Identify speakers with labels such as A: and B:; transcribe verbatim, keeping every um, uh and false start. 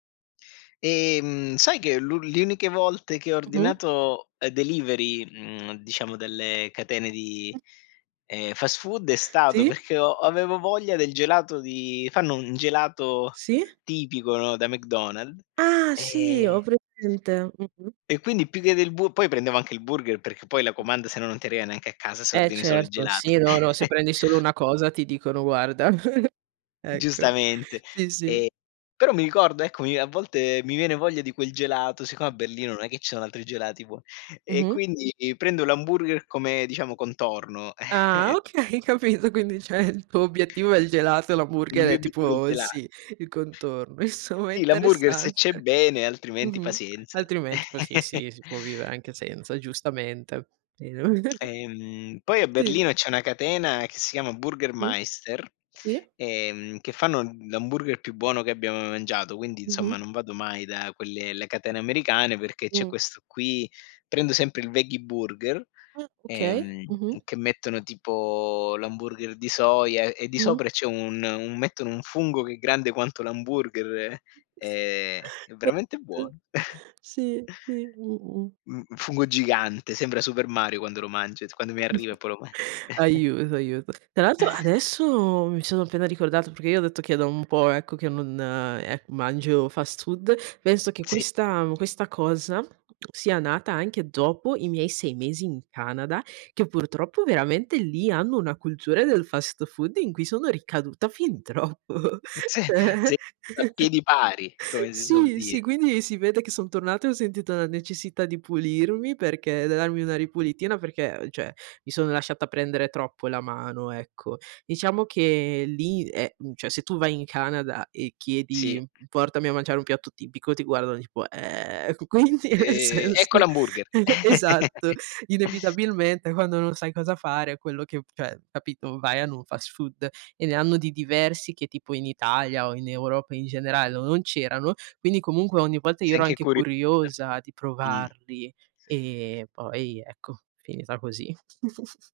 A: Ehm, sai che l le uniche volte che ho
B: Mh-mh.
A: ordinato, ehm, delivery, mhmm, diciamo delle catene di,
B: Mh-mh.
A: ehm, fast food è stato
B: Sì.
A: perché ho avevo voglia del gelato di fanno un un gelato
B: Sì.
A: tipico, no, da McDonald's
B: Ah sì,
A: ehm
B: ovriamente. Mh-mh.
A: e quindi più che del bur poi prendevo anche il burger perché poi la comanda se no, non ti arriva neanche a casa se
B: Eh
A: ordini solo il
B: certo,
A: gelato.
B: sì, no, no, se prendi solo una cosa ti dicono: "Guarda" ecco,
A: Giustamente.
B: sì, sì.
A: Ehm, però mi ricordo, ecco mi a volte mi viene voglia di quel gelato, siccome a Berlino, non è che ci so altri gelati buon e
B: Mh-mh.
A: quindi prendo l'hamburger come, diciamo, contorno, ehm
B: Ah okay, capito, quindi cioè il tuo obiettivo è il gelato e
A: Il
B: l'hamburger
A: mio
B: è
A: obiettivo è il
B: tipo il
A: gela
B: sì, il contorno, insomma è
A: Sì, l'hamburger se c'è
B: interessante.
A: bene, altrimenti
B: Mh-mh.
A: pazienza.
B: Altrimenti poi, sì, sì, si può vivere anche senza, giustamente. [unintelligible]
A: Ehm, poi a
B: Sì.
A: Berlino c'è una catena che si chiama Burger
B: Mh,
A: Maister,
B: sì.
A: ehm, che fanno l'hamburger più buono che abbia mai mangiato, quindi insomma
B: Mh-mh.
A: non vado mai da quelle le catene americane perché c'è
B: Mh.
A: questo qui, prendo sempre il Veggie Burger,
B: Ah, okay,
A: ehm,
B: mh-mh.
A: che mettono tipo l'hamburger di soia e e di
B: Mh-mh.
A: sopra c'è un un mettono un fungo che è grande quanto l'hamburger.
B: S
A: Ehm, è veramente buono.
B: [unintelligible] Sì, sì, mh-mh.
A: Mhmm, un fungo gigante, sembra Super Mario quando lo mangio, s quando mi arriva e poi lo man
B: Aiuto, aiuto. Tra l'altro adesso mi sono appena ricordata, perché io ho detto che è da un po' ecco che non, ehm, mangio fast food, penso che
A: Sì.
B: questa questa cosa, sia nata anche dopo i miei sei mesi in Canada, che purtroppo veramente lì hanno una cultura del fast food in cui sono ricaduta fin troppo,
A: Mh, sì, sì,
B: ceh
A: a piedi pari, come si suol
B: Sì, sì,
A: dire.
B: quindi si vede che son tornata e ho sentito la necessità di pulirmi perché da darmi una ripulitina perché cioè, mi sono lasciata prendere troppo la mano, ecco. Diciamo che lì è mhmm, cioè se tu vai in Canada e
A: Sì.
B: chiedi portami a mangiare un piatto tipico, ti guardano tipo: "Ehm, q quindi? Nel
A: Ehm,
B: senso"
A: ecco l'hamburger.
B: E esatto, inevitabilmente quando non sai cosa fare quello che cioè capito, vai a n un fast food e ne hanno di diversi che tipo in Italia o in Europa in generale, no non c'erano, quindi comunque ogni volta io
A: Sei
B: ero
A: anche
B: anche
A: curi [unintelligible]
B: curiosa di
A: mh.
B: provarli, ehm, poi ecco, finita così.